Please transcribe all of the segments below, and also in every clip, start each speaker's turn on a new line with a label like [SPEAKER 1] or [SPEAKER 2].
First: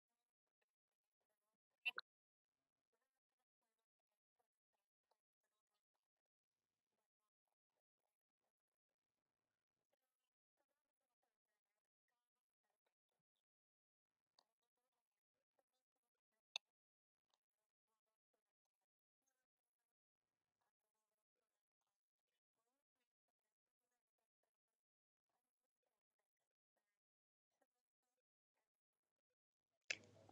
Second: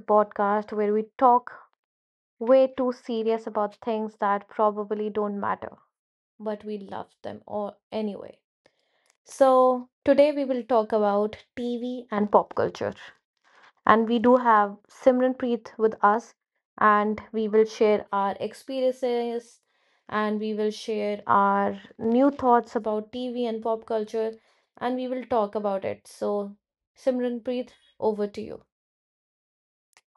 [SPEAKER 1] podcast where we talk way too serious about things that probably don't matter, but we love them or anyway. So, today we will talk about TV and pop culture. And we do have Simran Preet with us, and we will share our experiences and we will share our new thoughts about TV and pop culture and we will talk about it. So, Simran Preet, over to you.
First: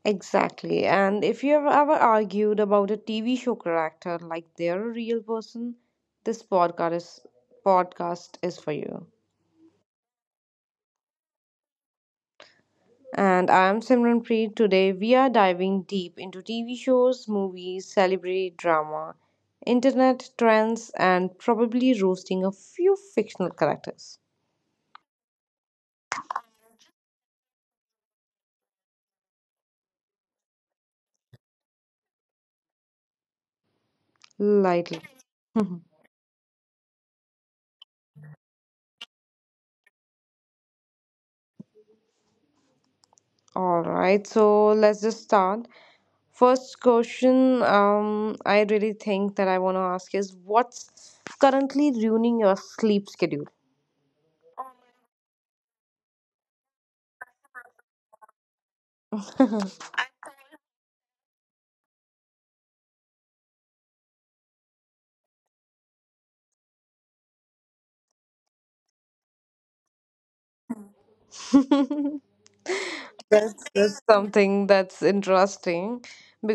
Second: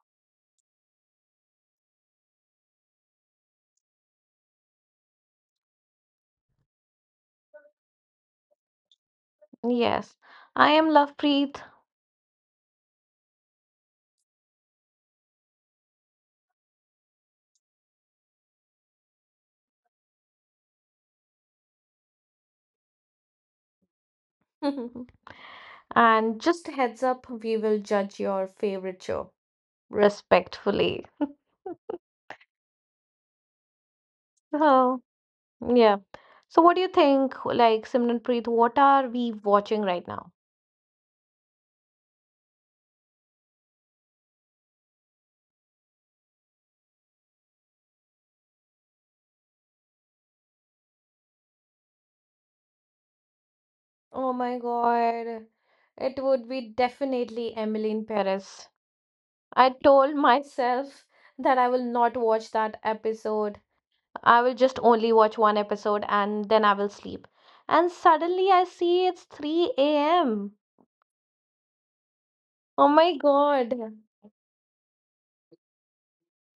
[SPEAKER 2] Exactly. And if you have ever argued about a TV show character like they're a real person, this podcast is, podcast is for you.
[SPEAKER 1] Yes, I am Love Preet.
[SPEAKER 2] And I'm Simran Preet. Today we are diving deep into TV shows, movies, celebrity drama, internet trends, and probably roasting a few fictional characters.
[SPEAKER 1] And just a heads up, we will judge your favorite show respectfully. Oh,
[SPEAKER 2] Lightly.
[SPEAKER 1] yeah. So, what do you think, like Simran Preet, what are we watching right now?
[SPEAKER 2] All right, so let's just start. First question I really think that I want to ask is what's currently ruining your sleep schedule?
[SPEAKER 1] Oh my God. It would be definitely Emily in Paris. I told myself that I will not watch that episode. I will just only watch one episode and then I will sleep. And suddenly I see it's 3 a.m.
[SPEAKER 2] that's,
[SPEAKER 1] Oh my God.
[SPEAKER 2] that's something that's interesting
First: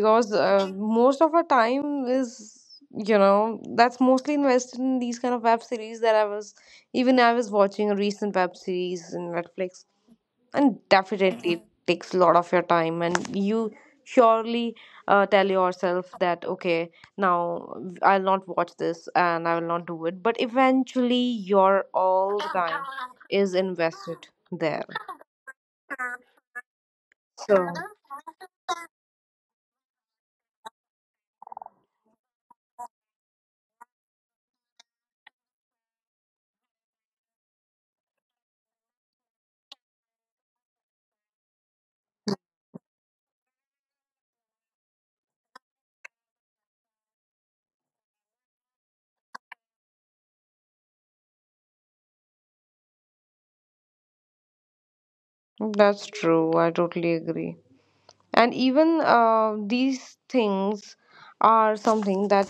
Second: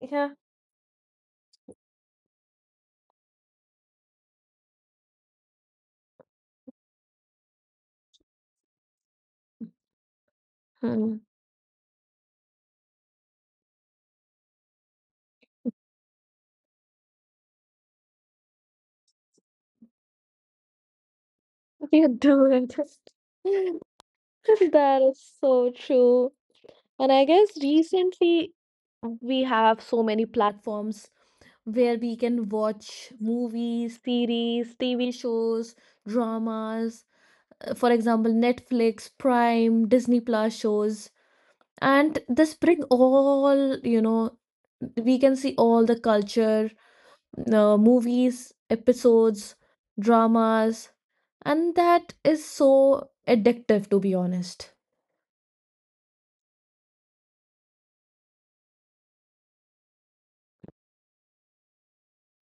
[SPEAKER 1] Yeah.
[SPEAKER 2] most of our time is you know that's mostly invested in these kind of web series that I was even I was watching a recent web series in Netflix, and
[SPEAKER 1] Hmm.
[SPEAKER 2] definitely it takes a lot of your time. And you surely tell yourself that okay, now I'll not watch this and I will not do it, but eventually your
[SPEAKER 1] You
[SPEAKER 2] all
[SPEAKER 1] do it.
[SPEAKER 2] time is invested there.
[SPEAKER 1] That is so true. And I guess
[SPEAKER 2] So
[SPEAKER 1] recently we have so many platforms where we can watch movies, series, TV shows, dramas, for example, Netflix, Prime, Disney Plus shows. And this bring all, you know, we can see all the culture, movies, episodes, dramas, and that is so addictive to be honest.
[SPEAKER 2] that's true, I totally agree. And even these things are something that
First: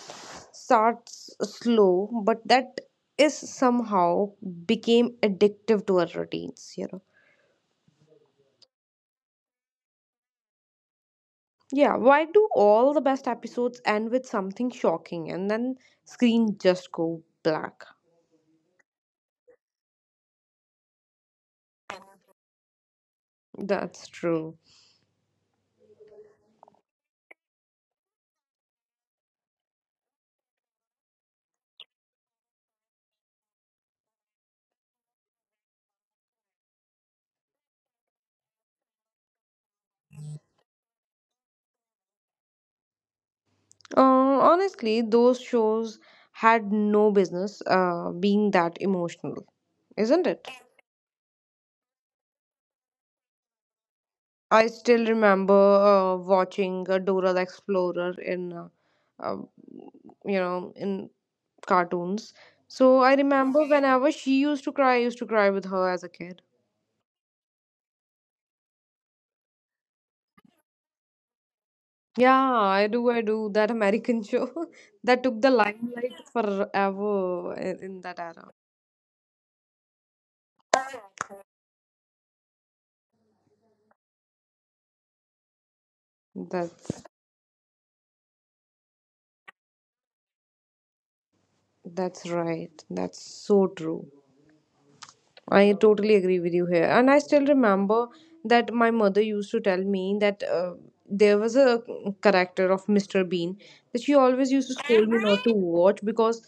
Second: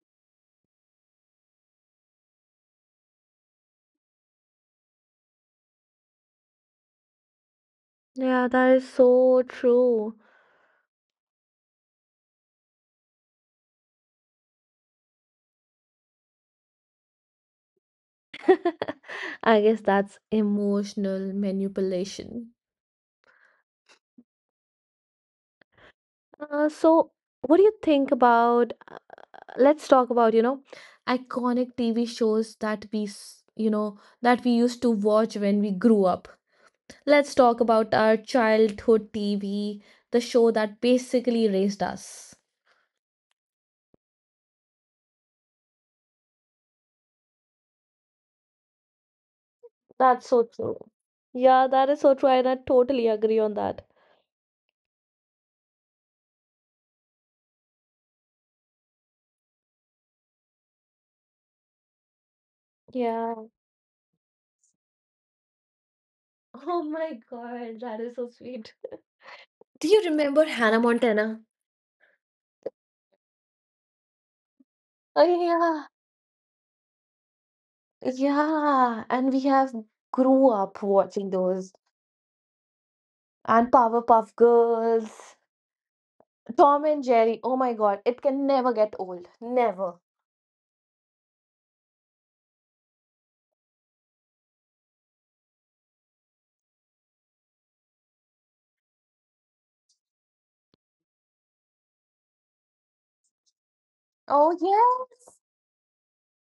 [SPEAKER 2] starts slow but that is somehow became addictive to our routines, you know.
[SPEAKER 1] Yeah, that is so true.
[SPEAKER 2] Yeah, why do all the best episodes end with something shocking and then screen just go black?
[SPEAKER 1] I guess that's emotional manipulation.
[SPEAKER 2] That's true.
[SPEAKER 1] So what do you think about let's talk about, you know, iconic TV shows that you know, that we used to watch when we grew up. Let's talk about our childhood TV, the show that basically raised us.
[SPEAKER 2] Honestly, those shows had no business being that emotional,
[SPEAKER 1] That's
[SPEAKER 2] isn't
[SPEAKER 1] so
[SPEAKER 2] it?
[SPEAKER 1] true. Yeah, that is so true, and I totally agree on that.
[SPEAKER 2] I still remember watching Dora the Explorer in, uh, you know, in cartoons. So I
[SPEAKER 1] Yeah.
[SPEAKER 2] remember whenever she used to cry, I used to cry with her as a kid.
[SPEAKER 1] Oh my God, that is so sweet. Do you remember Hannah Montana?
[SPEAKER 2] Yeah, I do. I do. That American show that
[SPEAKER 1] Oh
[SPEAKER 2] took the
[SPEAKER 1] yeah,
[SPEAKER 2] limelight forever in that era.
[SPEAKER 1] yeah, and we have grew up watching those. And Powerpuff Girls, Tom
[SPEAKER 2] That's
[SPEAKER 1] and Jerry. Oh my god, it can never get old. Never.
[SPEAKER 2] that's right. That's so true. I totally agree with you here. And I still remember that my mother used to tell me that there was a character of Mr. Bean that she
[SPEAKER 1] Oh
[SPEAKER 2] always used to scold me
[SPEAKER 1] yes,
[SPEAKER 2] not to watch, because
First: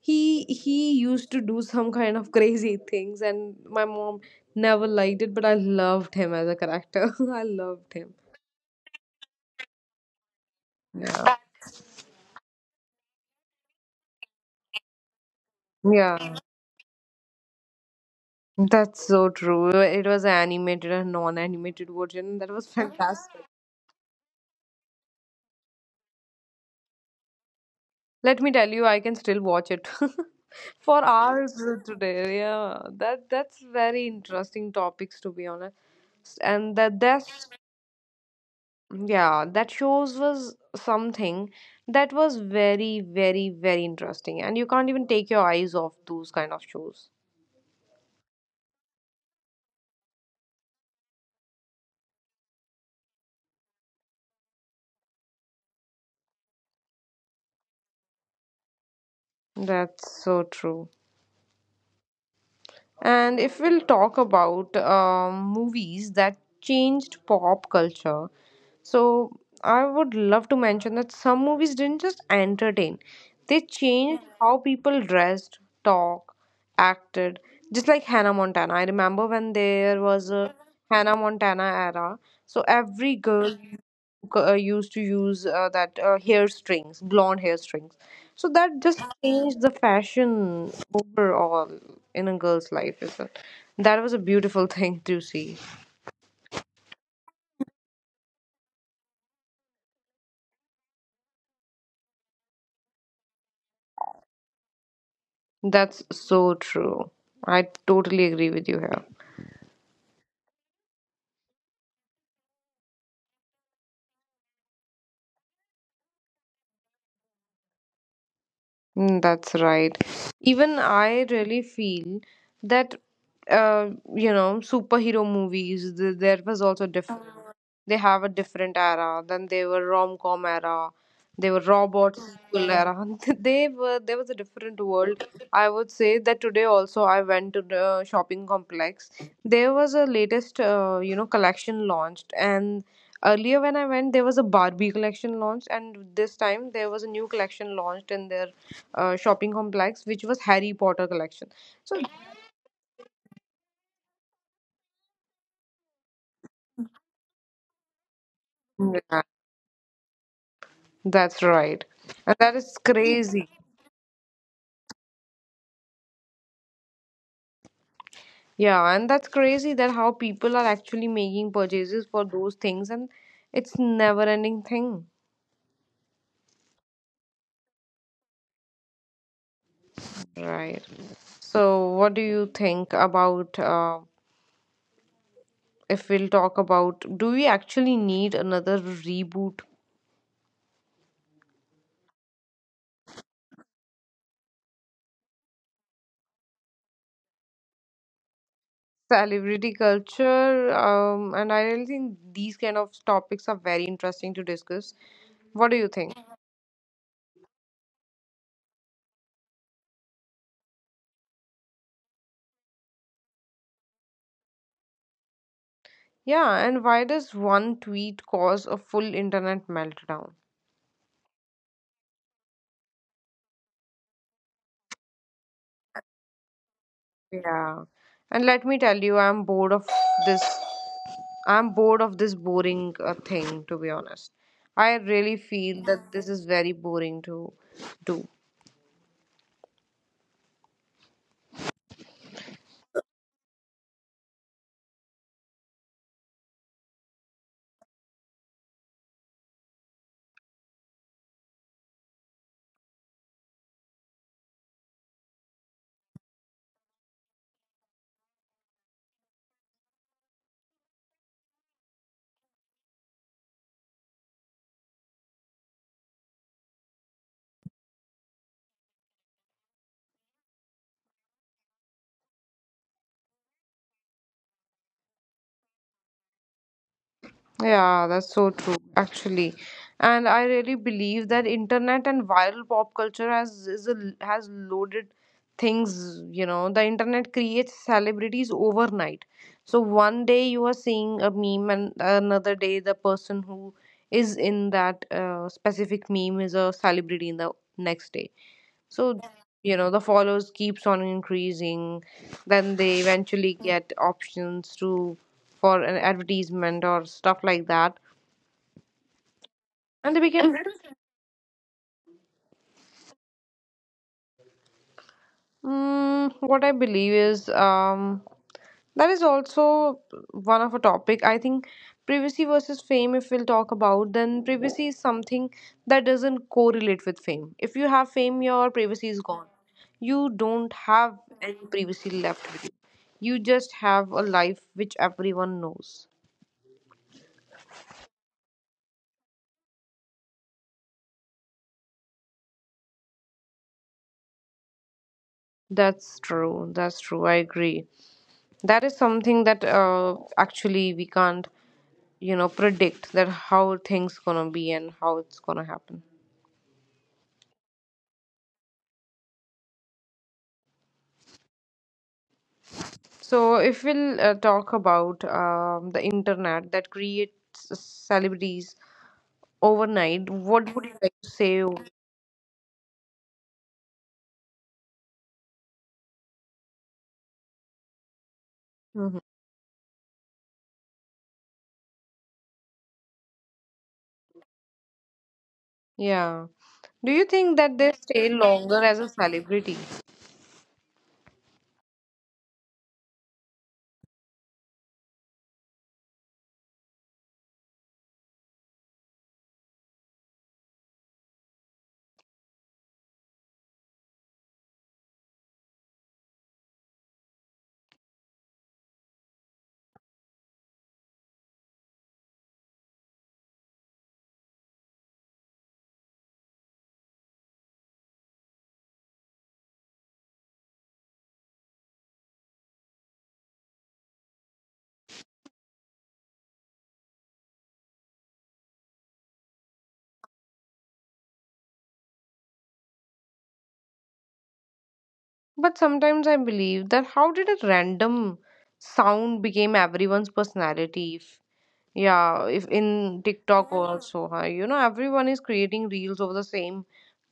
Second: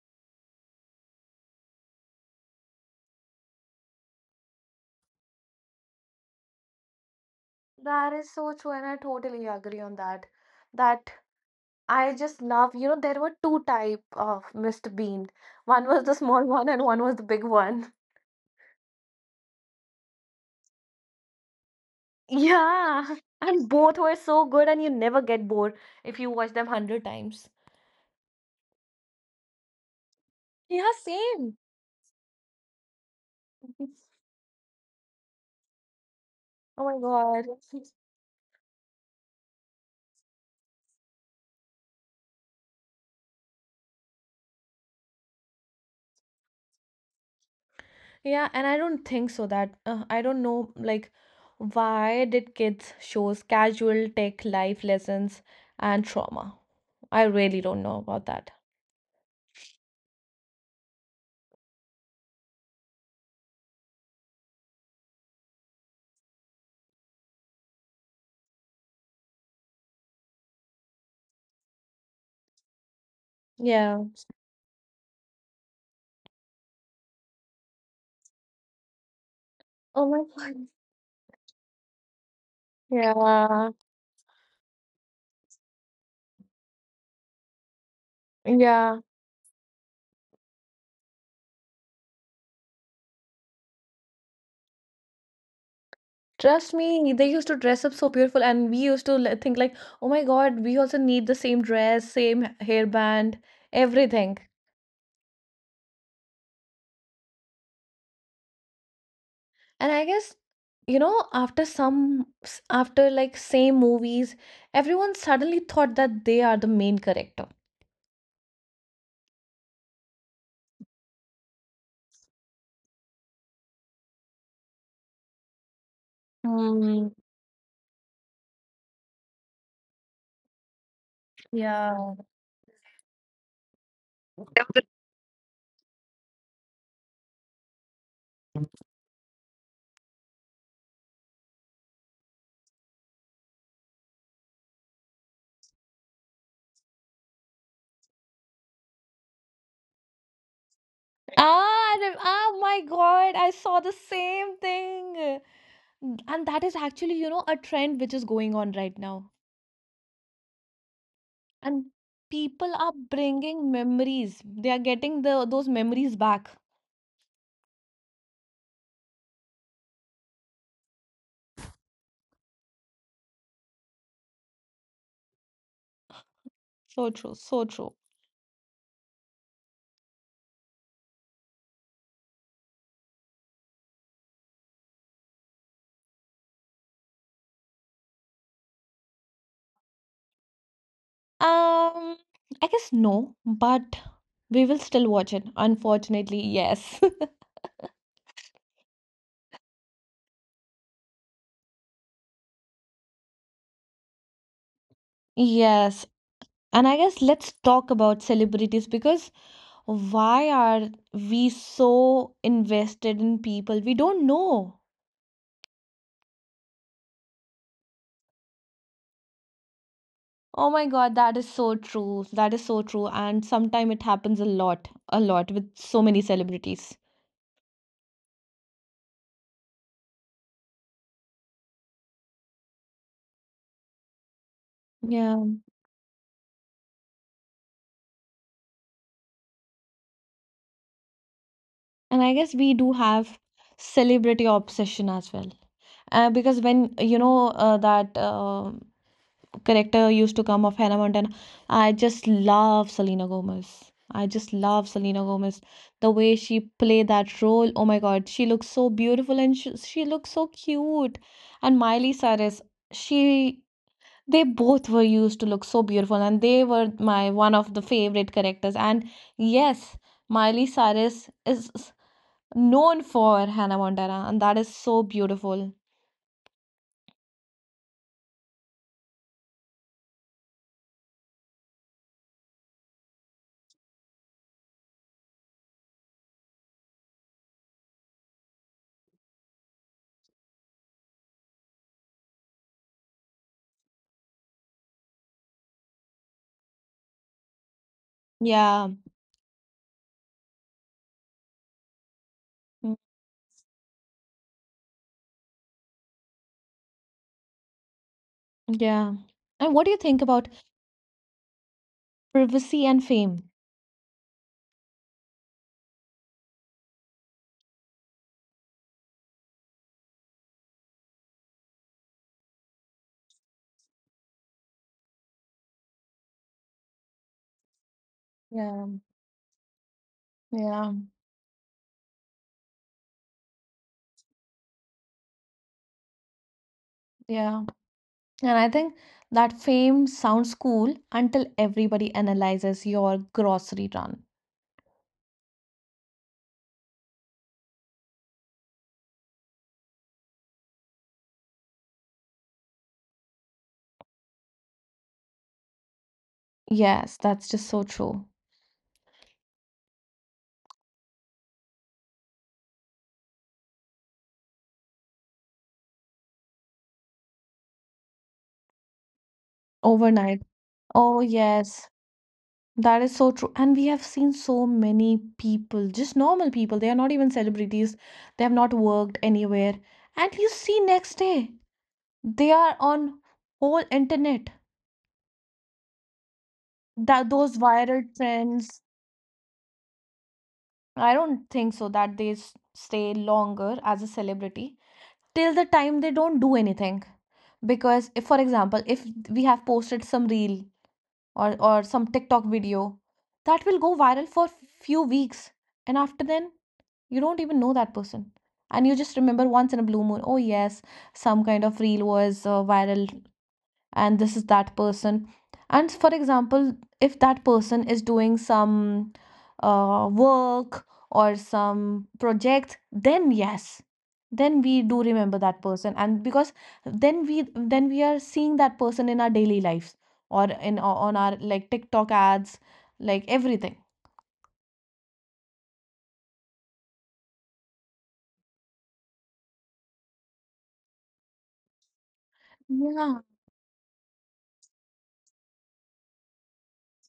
[SPEAKER 2] he used to do some kind of crazy things and my mom never liked it, but I loved him as a character. I loved
[SPEAKER 1] that
[SPEAKER 2] him.
[SPEAKER 1] is so true, and I totally agree on that. That
[SPEAKER 2] Yeah.
[SPEAKER 1] I just love, you know, there were two type of Mr. Bean. One was the
[SPEAKER 2] Yeah.
[SPEAKER 1] small one and one was the big one.
[SPEAKER 2] That's so true. It was animated and non-animated version. That was
[SPEAKER 1] Yeah.
[SPEAKER 2] fantastic.
[SPEAKER 1] And both were so good and you never get bored if you watch them 100 times.
[SPEAKER 2] Let me tell you, I can still watch it
[SPEAKER 1] Yeah,
[SPEAKER 2] for hours
[SPEAKER 1] same.
[SPEAKER 2] today. Yeah, that that's very interesting topics, to be honest. And
[SPEAKER 1] Oh my
[SPEAKER 2] that
[SPEAKER 1] god.
[SPEAKER 2] that's yeah, that shows was something that was very very very interesting, and you can't even take your eyes off those kind of shows.
[SPEAKER 1] Yeah, and I don't think so that I don't know like why did kids shows casual tech life lessons and trauma? I really don't know about that.
[SPEAKER 2] That's so true. And if we'll talk about movies that changed pop culture, so I would love to mention that some movies didn't just entertain, they
[SPEAKER 1] Yeah.
[SPEAKER 2] changed how people dressed, talk, acted. Just like Hannah Montana. I remember when there
[SPEAKER 1] Oh
[SPEAKER 2] was
[SPEAKER 1] my
[SPEAKER 2] a
[SPEAKER 1] God.
[SPEAKER 2] Hannah Montana era, so every girl
[SPEAKER 1] Yeah.
[SPEAKER 2] used to use that hair strings, blonde hair strings. So that just
[SPEAKER 1] Yeah.
[SPEAKER 2] changed the fashion overall in a girl's life. Is it? That was a beautiful thing to see.
[SPEAKER 1] Trust me, they used to dress up so beautiful, and we used to think like, oh my God, we also need the same dress, same hairband, everything.
[SPEAKER 2] That's so true. I totally agree with you here.
[SPEAKER 1] And I guess, you know, after after like same movies, everyone suddenly thought that they are the main character.
[SPEAKER 2] Mm, that's right. Even I really feel that, you know, superhero movies, there was also different.
[SPEAKER 1] Mm,
[SPEAKER 2] They have a different era. Then they were rom com era. They were robot
[SPEAKER 1] yeah.
[SPEAKER 2] sequel era. they were there was a different world. I would say that today also I went to the shopping complex. There was a latest you know, collection launched, and earlier when I went there was a Barbie collection launched, and this time there was a new collection launched in their shopping complex which was Harry Potter collection. So
[SPEAKER 1] Ah, my God, I saw the same thing. And that is actually, you know, a trend which is going on right
[SPEAKER 2] yeah,
[SPEAKER 1] now.
[SPEAKER 2] that's right.
[SPEAKER 1] And
[SPEAKER 2] And that is
[SPEAKER 1] people are
[SPEAKER 2] crazy.
[SPEAKER 1] bringing memories. They are getting the those memories back.
[SPEAKER 2] Yeah, and that's crazy that how people are actually making purchases for those things, and it's never ending thing.
[SPEAKER 1] So true, so true.
[SPEAKER 2] Right. So what do you think about if we'll talk about, do we actually need another reboot?
[SPEAKER 1] Um, I guess no, but we will still watch it. Unfortunately, yes.
[SPEAKER 2] Celebrity culture, and I really think these kind of topics are very interesting to discuss. What do you think?
[SPEAKER 1] Yes. And I guess let's talk about celebrities because why are we so invested in people we don't know?
[SPEAKER 2] Yeah, and why does one tweet cause a full internet meltdown?
[SPEAKER 1] Oh my god, that is so true. That is so true. And sometimes it happens a lot with so many celebrities.
[SPEAKER 2] Yeah. And let me tell you, this I'm bored of this boring thing, to be honest. I really
[SPEAKER 1] Yeah.
[SPEAKER 2] feel that this is very boring to do.
[SPEAKER 1] And I guess we do have celebrity obsession as well. Because when you know that character used to come of Hannah Montana. I just love Selena Gomez. I just love Selena Gomez. The way she played that role, oh my god, she looks so beautiful and she looks so cute. And Miley Cyrus, she they both were used to look so beautiful and they were my one of the favorite characters. And yes, Miley Cyrus is known for Hannah Montana and that is so beautiful.
[SPEAKER 2] Yeah, that's so true, actually. And I really believe that internet and viral pop culture has is a, has loaded things. You know, the internet creates celebrities overnight. So one day you are seeing a meme, and another day the person who is in that specific meme is a celebrity in the next day.
[SPEAKER 1] Yeah.
[SPEAKER 2] So, you know, the followers keeps on increasing. Then they
[SPEAKER 1] Mm,
[SPEAKER 2] eventually get options to for an advertisement or stuff like that.
[SPEAKER 1] yeah. And what do you
[SPEAKER 2] And they
[SPEAKER 1] think
[SPEAKER 2] became
[SPEAKER 1] about privacy and fame?
[SPEAKER 2] What I believe is that is also one of a topic. I think privacy versus fame, if we'll talk about, then privacy is something that doesn't correlate with fame. If you have fame, your
[SPEAKER 1] Yeah,
[SPEAKER 2] privacy is gone. You don't
[SPEAKER 1] yeah,
[SPEAKER 2] have any privacy left with you. You just have a life which everyone knows.
[SPEAKER 1] yeah. And I think that fame sounds cool until everybody analyzes your grocery run.
[SPEAKER 2] That's true. That's true. I agree. That is something that actually we can't you know predict that how things gonna be and how it's gonna happen.
[SPEAKER 1] Yes, that's just so true.
[SPEAKER 2] So if we'll talk about the internet that creates celebrities overnight,
[SPEAKER 1] Overnight.
[SPEAKER 2] what would you like to
[SPEAKER 1] Oh,
[SPEAKER 2] say?
[SPEAKER 1] yes, that is so true. And we have seen so many people, just normal people, they are not even celebrities, they have not
[SPEAKER 2] Mhm.
[SPEAKER 1] worked anywhere. And you see next day, they are on whole internet.
[SPEAKER 2] Yeah, do you
[SPEAKER 1] That
[SPEAKER 2] think
[SPEAKER 1] those
[SPEAKER 2] that they
[SPEAKER 1] viral
[SPEAKER 2] stay longer
[SPEAKER 1] trends.
[SPEAKER 2] as a celebrity?
[SPEAKER 1] I don't think so that they stay longer as a celebrity till the time they don't do anything. Because if, for example, if we have posted some reel or some TikTok video, that will go viral for few weeks, and after then you don't even know that person, and you just remember once in a blue moon, oh yes, some kind of reel was viral and this is that person and for example if that person is doing some work or some project then yes then we do remember that person and because then we are seeing that person in our daily lives or in on our like TikTok ads like everything
[SPEAKER 2] But sometimes I believe that how did a random sound became everyone's personality. Yeah, if in
[SPEAKER 1] yeah
[SPEAKER 2] TikTok also, huh, you know, everyone is creating reels over the same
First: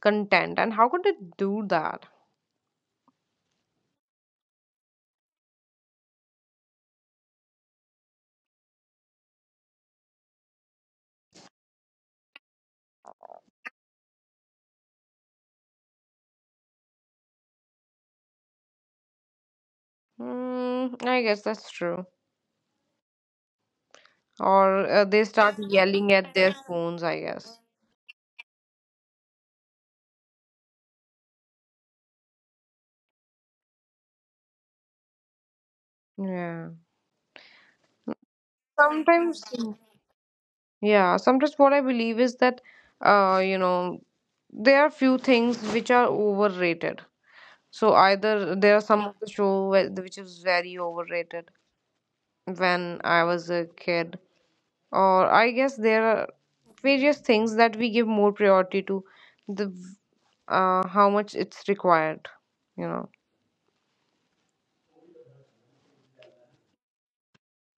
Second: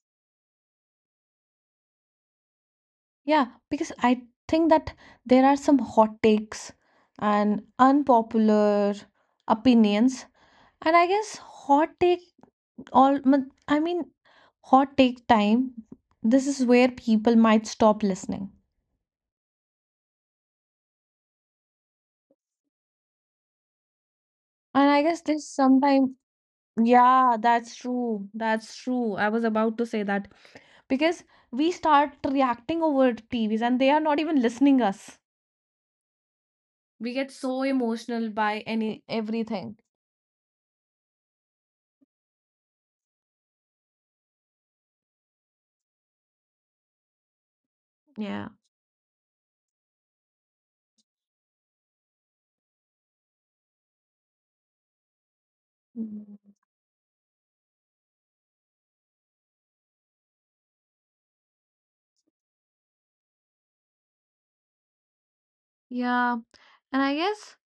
[SPEAKER 2] content, and how could they do that?
[SPEAKER 1] yeah because I think that there are some hot takes and unpopular opinions and I guess hot take all mon- I mean, hot take time. This is where people might stop listening.
[SPEAKER 2] Hmm, I guess that's true. Or
[SPEAKER 1] And I guess
[SPEAKER 2] they
[SPEAKER 1] there's
[SPEAKER 2] start yelling
[SPEAKER 1] sometime
[SPEAKER 2] at their phones, I
[SPEAKER 1] yeah,
[SPEAKER 2] guess.
[SPEAKER 1] that's true. That's true. I was about to say that because we start reacting over TVs and they are not even listening us.
[SPEAKER 2] Yeah.
[SPEAKER 1] We get so emotional by any
[SPEAKER 2] Sometimes,
[SPEAKER 1] everything.
[SPEAKER 2] yeah, sometimes what I believe is that, you know, there are few things which are overrated. So either
[SPEAKER 1] Yeah.
[SPEAKER 2] there are some of the show which is very overrated when I was a kid. Or I guess there are
[SPEAKER 1] Mhm.
[SPEAKER 2] various things that we give more priority to the how much it's required, you know.
[SPEAKER 1] Yeah. And I guess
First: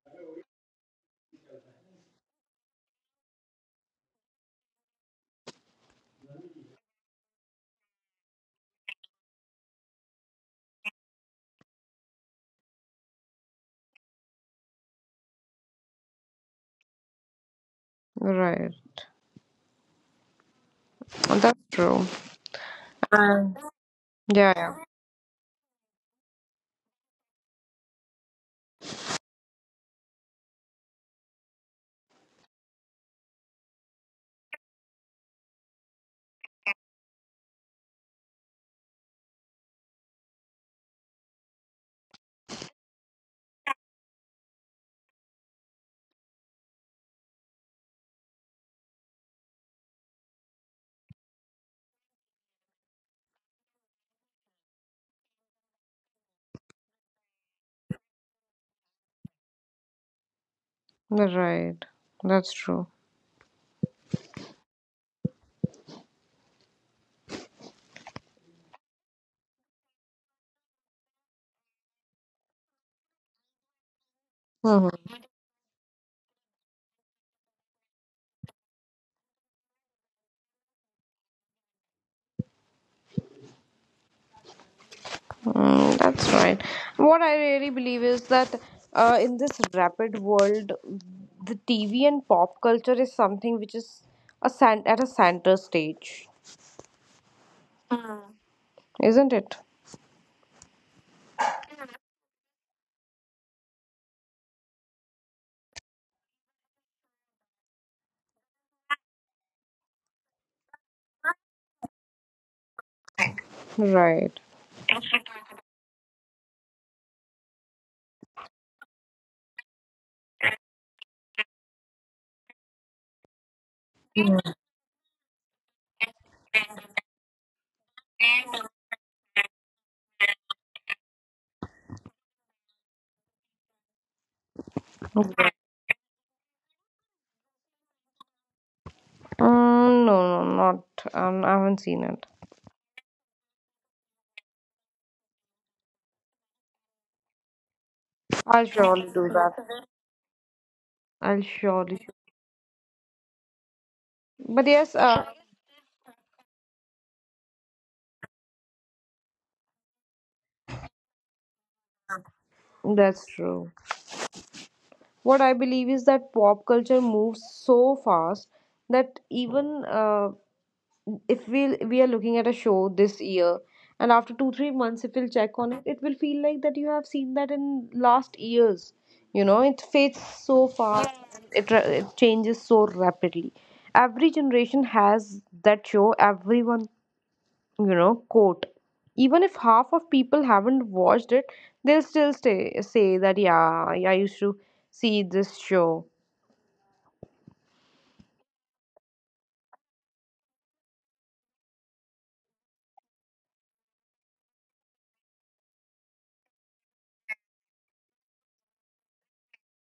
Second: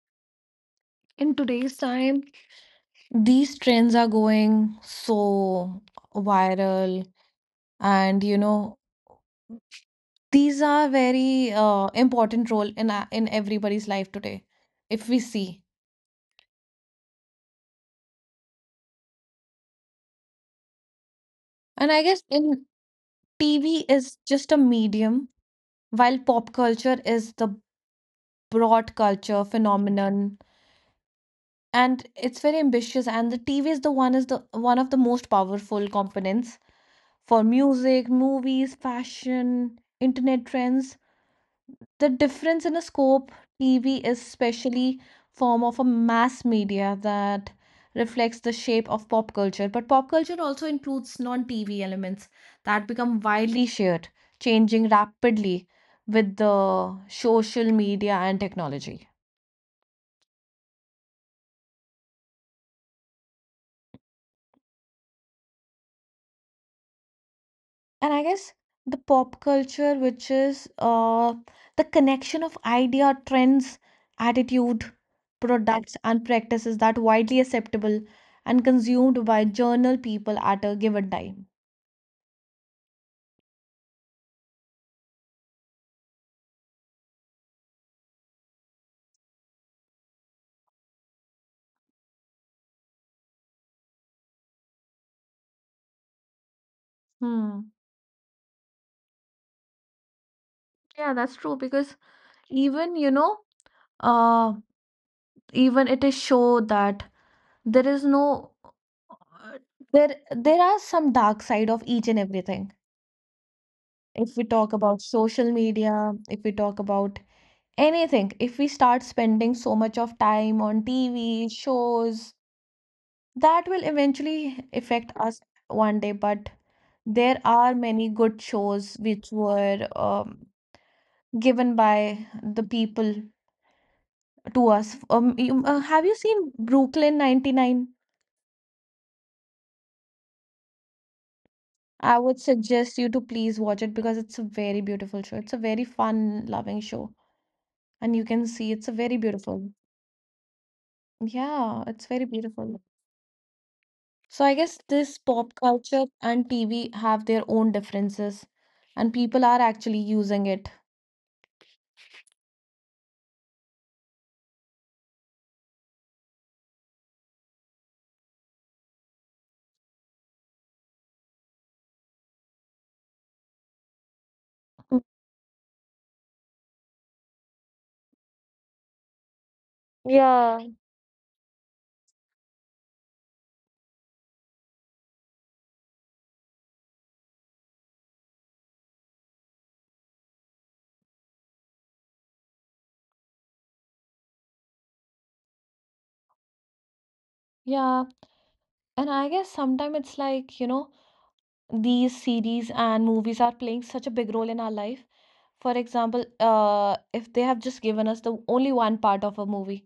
[SPEAKER 1] in today's time, these trends are going so viral and you know these are very important role in in everybody's life today, if we see.
[SPEAKER 2] Right. Oh, that's
[SPEAKER 1] And I
[SPEAKER 2] true.
[SPEAKER 1] guess in TV is just
[SPEAKER 2] yeah
[SPEAKER 1] a
[SPEAKER 2] yeah
[SPEAKER 1] medium, while pop culture is the broad culture phenomenon, and it's very ambitious. And the TV is the one of the most powerful components for music, movies, fashion, internet trends, the difference in a scope. TV is specially form of a mass media that reflects the shape of pop culture, but pop culture also includes non-TV elements that become widely shared, changing rapidly with the social media and technology.
[SPEAKER 2] That's right. That's true.
[SPEAKER 1] And I guess the pop culture, which is the connection of idea, trends, attitude,
[SPEAKER 2] Hmm.
[SPEAKER 1] products, and practices that widely acceptable and consumed by journal people at a given time.
[SPEAKER 2] Mm, that's right. What I really believe is that in this rapid world the TV and pop culture is something which is a at a center stage,
[SPEAKER 1] Hmm.
[SPEAKER 2] isn't it?
[SPEAKER 1] Yeah, that's true because even, you know, uh, even it is show that there is no uh, there are some dark side of each and everything. If we
[SPEAKER 2] Right.
[SPEAKER 1] talk about social media, if we talk about anything, if we start spending so much of time on TV shows that will eventually affect us one day, but there are many good shows which were given by the people to us. Have you seen Brooklyn 99?
[SPEAKER 2] Mm, no, no, not. I haven't seen
[SPEAKER 1] I
[SPEAKER 2] it.
[SPEAKER 1] would suggest you to please watch it because it's a very beautiful show, it's a very fun loving show and you can
[SPEAKER 2] I'll
[SPEAKER 1] see it's a
[SPEAKER 2] surely
[SPEAKER 1] very
[SPEAKER 2] do that.
[SPEAKER 1] beautiful,
[SPEAKER 2] I'll
[SPEAKER 1] yeah,
[SPEAKER 2] surely.
[SPEAKER 1] it's very beautiful. So I
[SPEAKER 2] But
[SPEAKER 1] guess
[SPEAKER 2] yes,
[SPEAKER 1] this pop culture and TV have their own differences, and people are actually using it.
[SPEAKER 2] that's true. What I believe is that pop culture moves so fast that even if we are looking at a show this year, and after 2 3 months, if we'll check on it, it will feel like that you have seen that in last years. You know, it fades
[SPEAKER 1] Yeah.
[SPEAKER 2] so fast. And it changes so rapidly. Every generation has that show. Everyone, you know, quote, even if half of people haven't watched it, they'll still stay say that yeah, yeah, I used to see this show.
[SPEAKER 1] Yeah, and I guess sometimes it's like, you know, these series and movies are playing such a big role in our life. For example, if they have just given us the only one part of a movie,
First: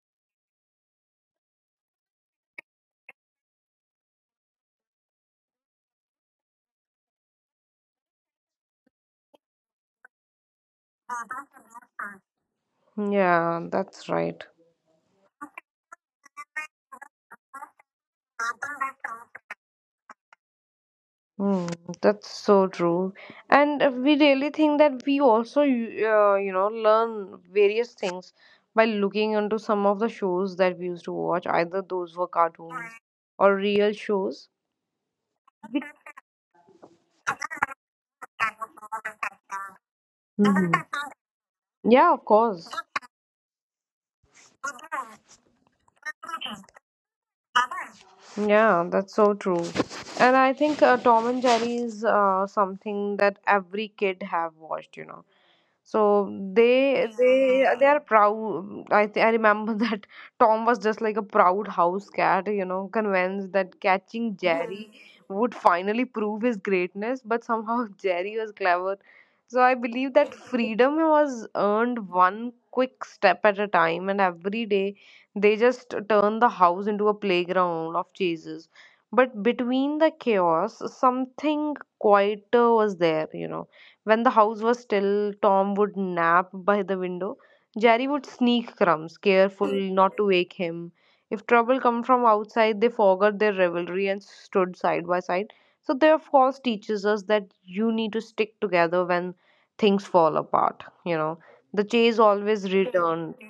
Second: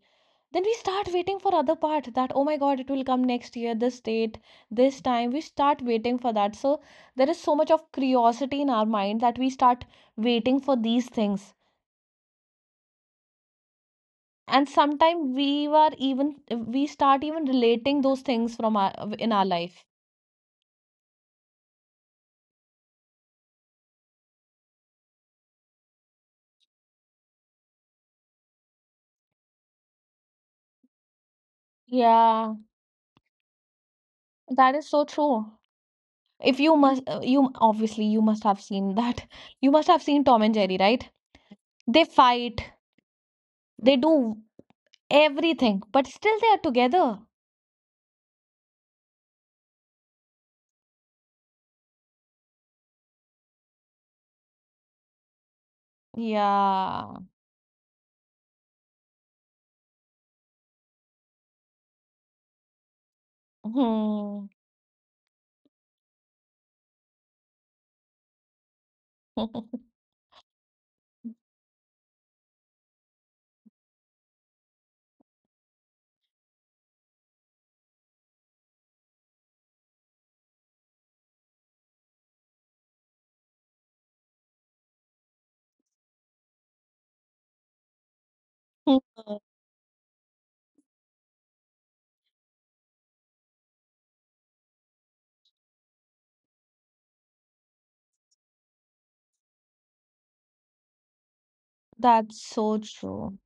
[SPEAKER 1] then we start waiting for other part that oh my god it will come next year, this date, this time we start waiting for that. So there is so much of curiosity in our mind that we start waiting for these things.
[SPEAKER 2] Yeah, that's right.
[SPEAKER 1] And sometimes we were even we start even relating those things from our in our life.
[SPEAKER 2] Hmm, that's so true. And we really think that we also, you know, learn various things by looking into some of the shows that we used to watch. Either those were
[SPEAKER 1] Yeah,
[SPEAKER 2] cartoons or real shows.
[SPEAKER 1] that is so true. If you must, you obviously you must have seen that. You must have seen Tom and
[SPEAKER 2] Mhm.
[SPEAKER 1] Jerry, right? They
[SPEAKER 2] Yeah, of
[SPEAKER 1] fight,
[SPEAKER 2] course.
[SPEAKER 1] they do everything, but still they are together.
[SPEAKER 2] Yeah, that's so true. And I think Tom and Jerry is something that every kid have watched, you know. So they
[SPEAKER 1] Yeah.
[SPEAKER 2] they they are proud. I remember that Tom was just like a proud house cat, you know, convinced that catching
[SPEAKER 1] Mhm.
[SPEAKER 2] Jerry Mhm. would finally prove his greatness. But somehow Jerry was clever. So I
[SPEAKER 1] Mhm.
[SPEAKER 2] believe that freedom was earned one quick step at a time, and every day they just turn the house into a playground of chases. But between the chaos, something quieter was there, you know. When the house was still, Tom would nap by the window. Jerry would sneak crumbs, careful not to wake him. If trouble come from outside, they forgot their rivalry and stood side by side. So their falls teaches us that you need to stick together when things fall apart. You know, the chase
[SPEAKER 1] That's
[SPEAKER 2] always
[SPEAKER 1] so
[SPEAKER 2] returned,
[SPEAKER 1] true.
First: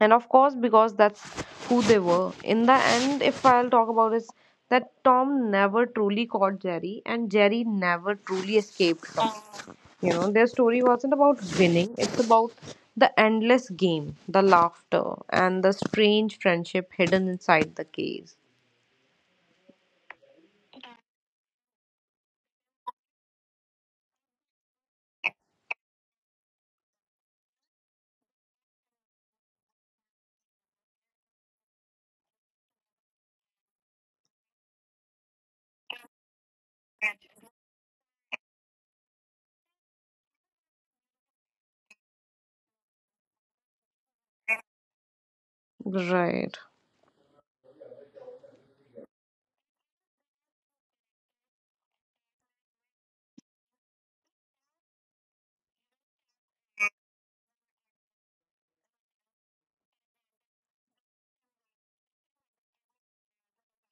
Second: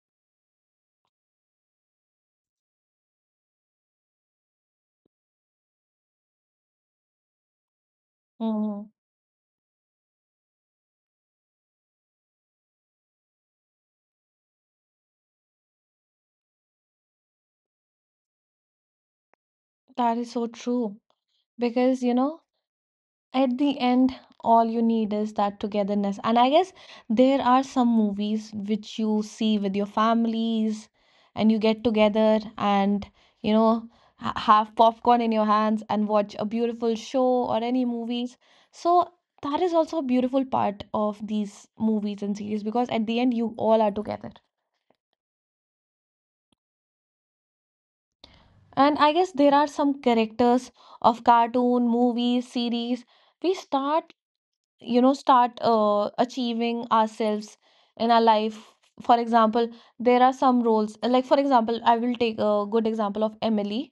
[SPEAKER 2] and of course because that's who they were in the end. If I'll talk about is that Tom never truly caught Jerry, and Jerry never truly
[SPEAKER 1] Mhm.
[SPEAKER 2] escaped Tom. You know, their story wasn't about winning, it's about the endless game, the laughter, and the strange friendship hidden inside the case.
[SPEAKER 1] That is so true. Because, you know, at the end, all you need is that togetherness. And I guess there are some movies which you see with your families and you get together and, you know, ha have popcorn in your hands and watch a beautiful show or any movies. So that is also a beautiful part of these movies and series because at the end, you all are together.
[SPEAKER 2] Right.
[SPEAKER 1] And I guess there are some characters of cartoon, movies, series. We start, you know, start achieving ourselves in our life. For example, there are some roles. Like, for example, I will take a good example of Emily,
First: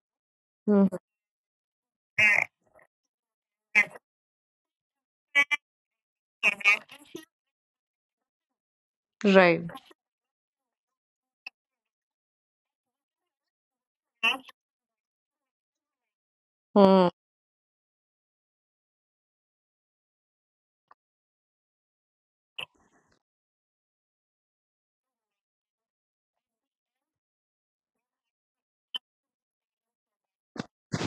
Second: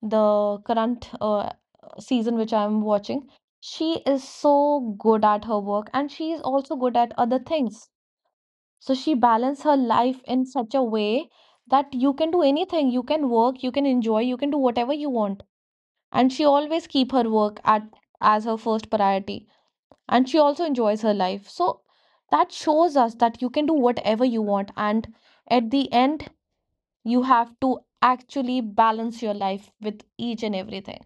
[SPEAKER 1] the
[SPEAKER 2] Mhm.
[SPEAKER 1] current season which I am watching. She is so good at her work and she is also good at other things. So she
[SPEAKER 2] Right.
[SPEAKER 1] balances her life in such a way that you can do anything. You can work, you can enjoy, you can do whatever you want, and she always
[SPEAKER 2] Mm.
[SPEAKER 1] keep her work at as her first priority and she also enjoys her life. So that shows us that you can do whatever you want and at the end you have to actually balance your life with each and everything.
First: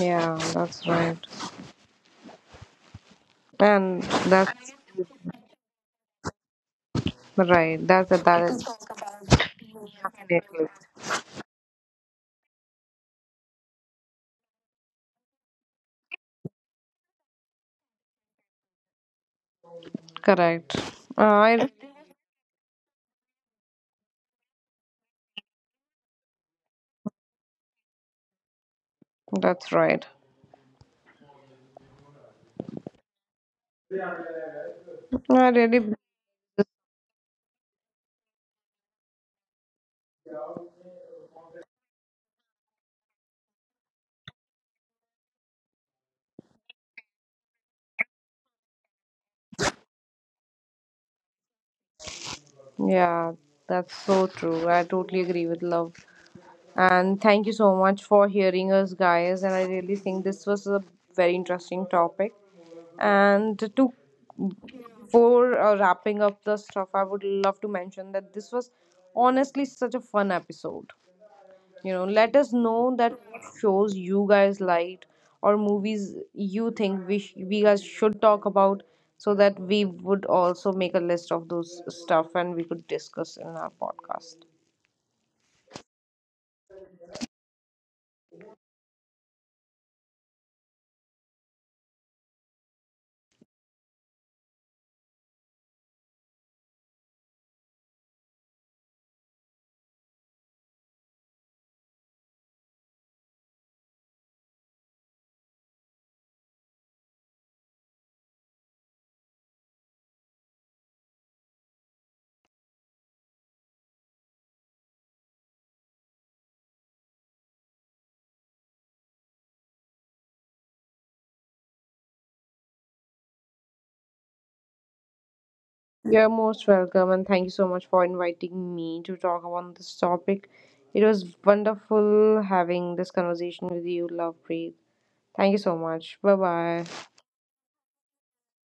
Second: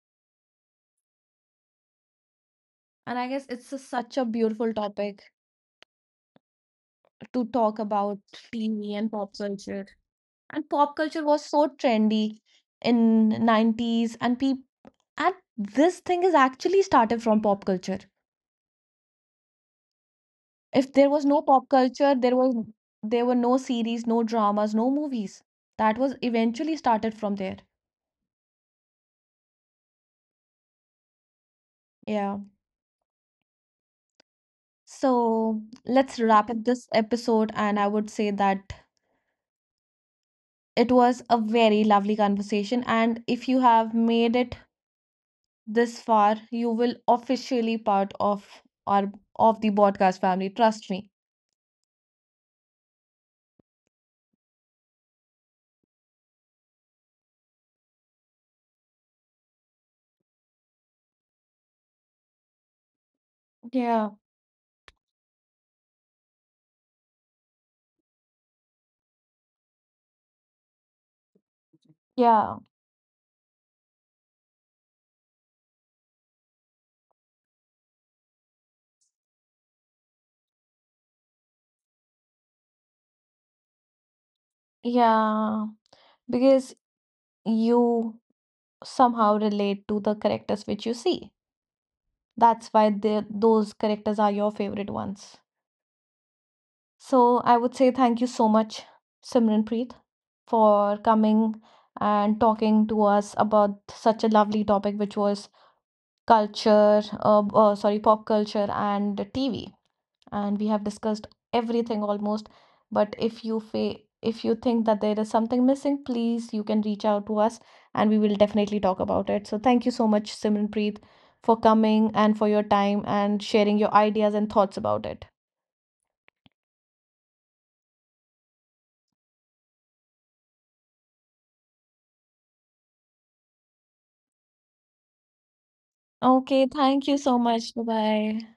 [SPEAKER 2] Yeah, that's right.
[SPEAKER 1] And I guess it's a,
[SPEAKER 2] and
[SPEAKER 1] such a
[SPEAKER 2] that's
[SPEAKER 1] beautiful topic to talk
[SPEAKER 2] right that's
[SPEAKER 1] about,
[SPEAKER 2] that
[SPEAKER 1] TV and
[SPEAKER 2] is
[SPEAKER 1] pop culture. And pop culture was so trendy in 90's and people, and this thing is actually started from pop culture.
[SPEAKER 2] Correct.
[SPEAKER 1] If there was no
[SPEAKER 2] I.
[SPEAKER 1] pop culture, there was there were no series, no dramas, no movies. That was eventually started from there.
[SPEAKER 2] That's right.
[SPEAKER 1] Yeah.
[SPEAKER 2] I
[SPEAKER 1] So
[SPEAKER 2] really, believe
[SPEAKER 1] let's wrap up
[SPEAKER 2] this-
[SPEAKER 1] this episode, and I would say that it was a very lovely conversation. And if you have made it this far, you will officially part of our of the podcast family. Trust me.
[SPEAKER 2] yeah, that's so true. I totally agree with love. And thank you so much for hearing us, guys. And I really think this was a very interesting topic. And to
[SPEAKER 1] Yeah,
[SPEAKER 2] for wrapping up the stuff, I would love to mention that this was honestly such a fun episode. You know, let us
[SPEAKER 1] yeah,
[SPEAKER 2] know that what shows you guys liked or movies you think we guys should talk about, so that we would also make a list of those stuff and we could discuss in our podcast.
[SPEAKER 1] yeah. Because you somehow relate to the characters which you see. That's why they, those characters are your favorite ones. So I would say thank you so much, Simranpreet, for coming and talking to us about such a lovely topic, which was pop culture and TV, and we have discussed everything almost. But if you think that there is something missing, please you can reach out to us and we will definitely talk about it. So thank you so much, Simranpreet, for coming and for your time and sharing your ideas and thoughts about it.
[SPEAKER 2] You're most welcome, and thank you so much for inviting me to talk about this topic. It was wonderful having this conversation with you, Love Breathe. Thank you so much, bye
[SPEAKER 1] Okay,
[SPEAKER 2] bye.
[SPEAKER 1] thank you so much. Bye bye.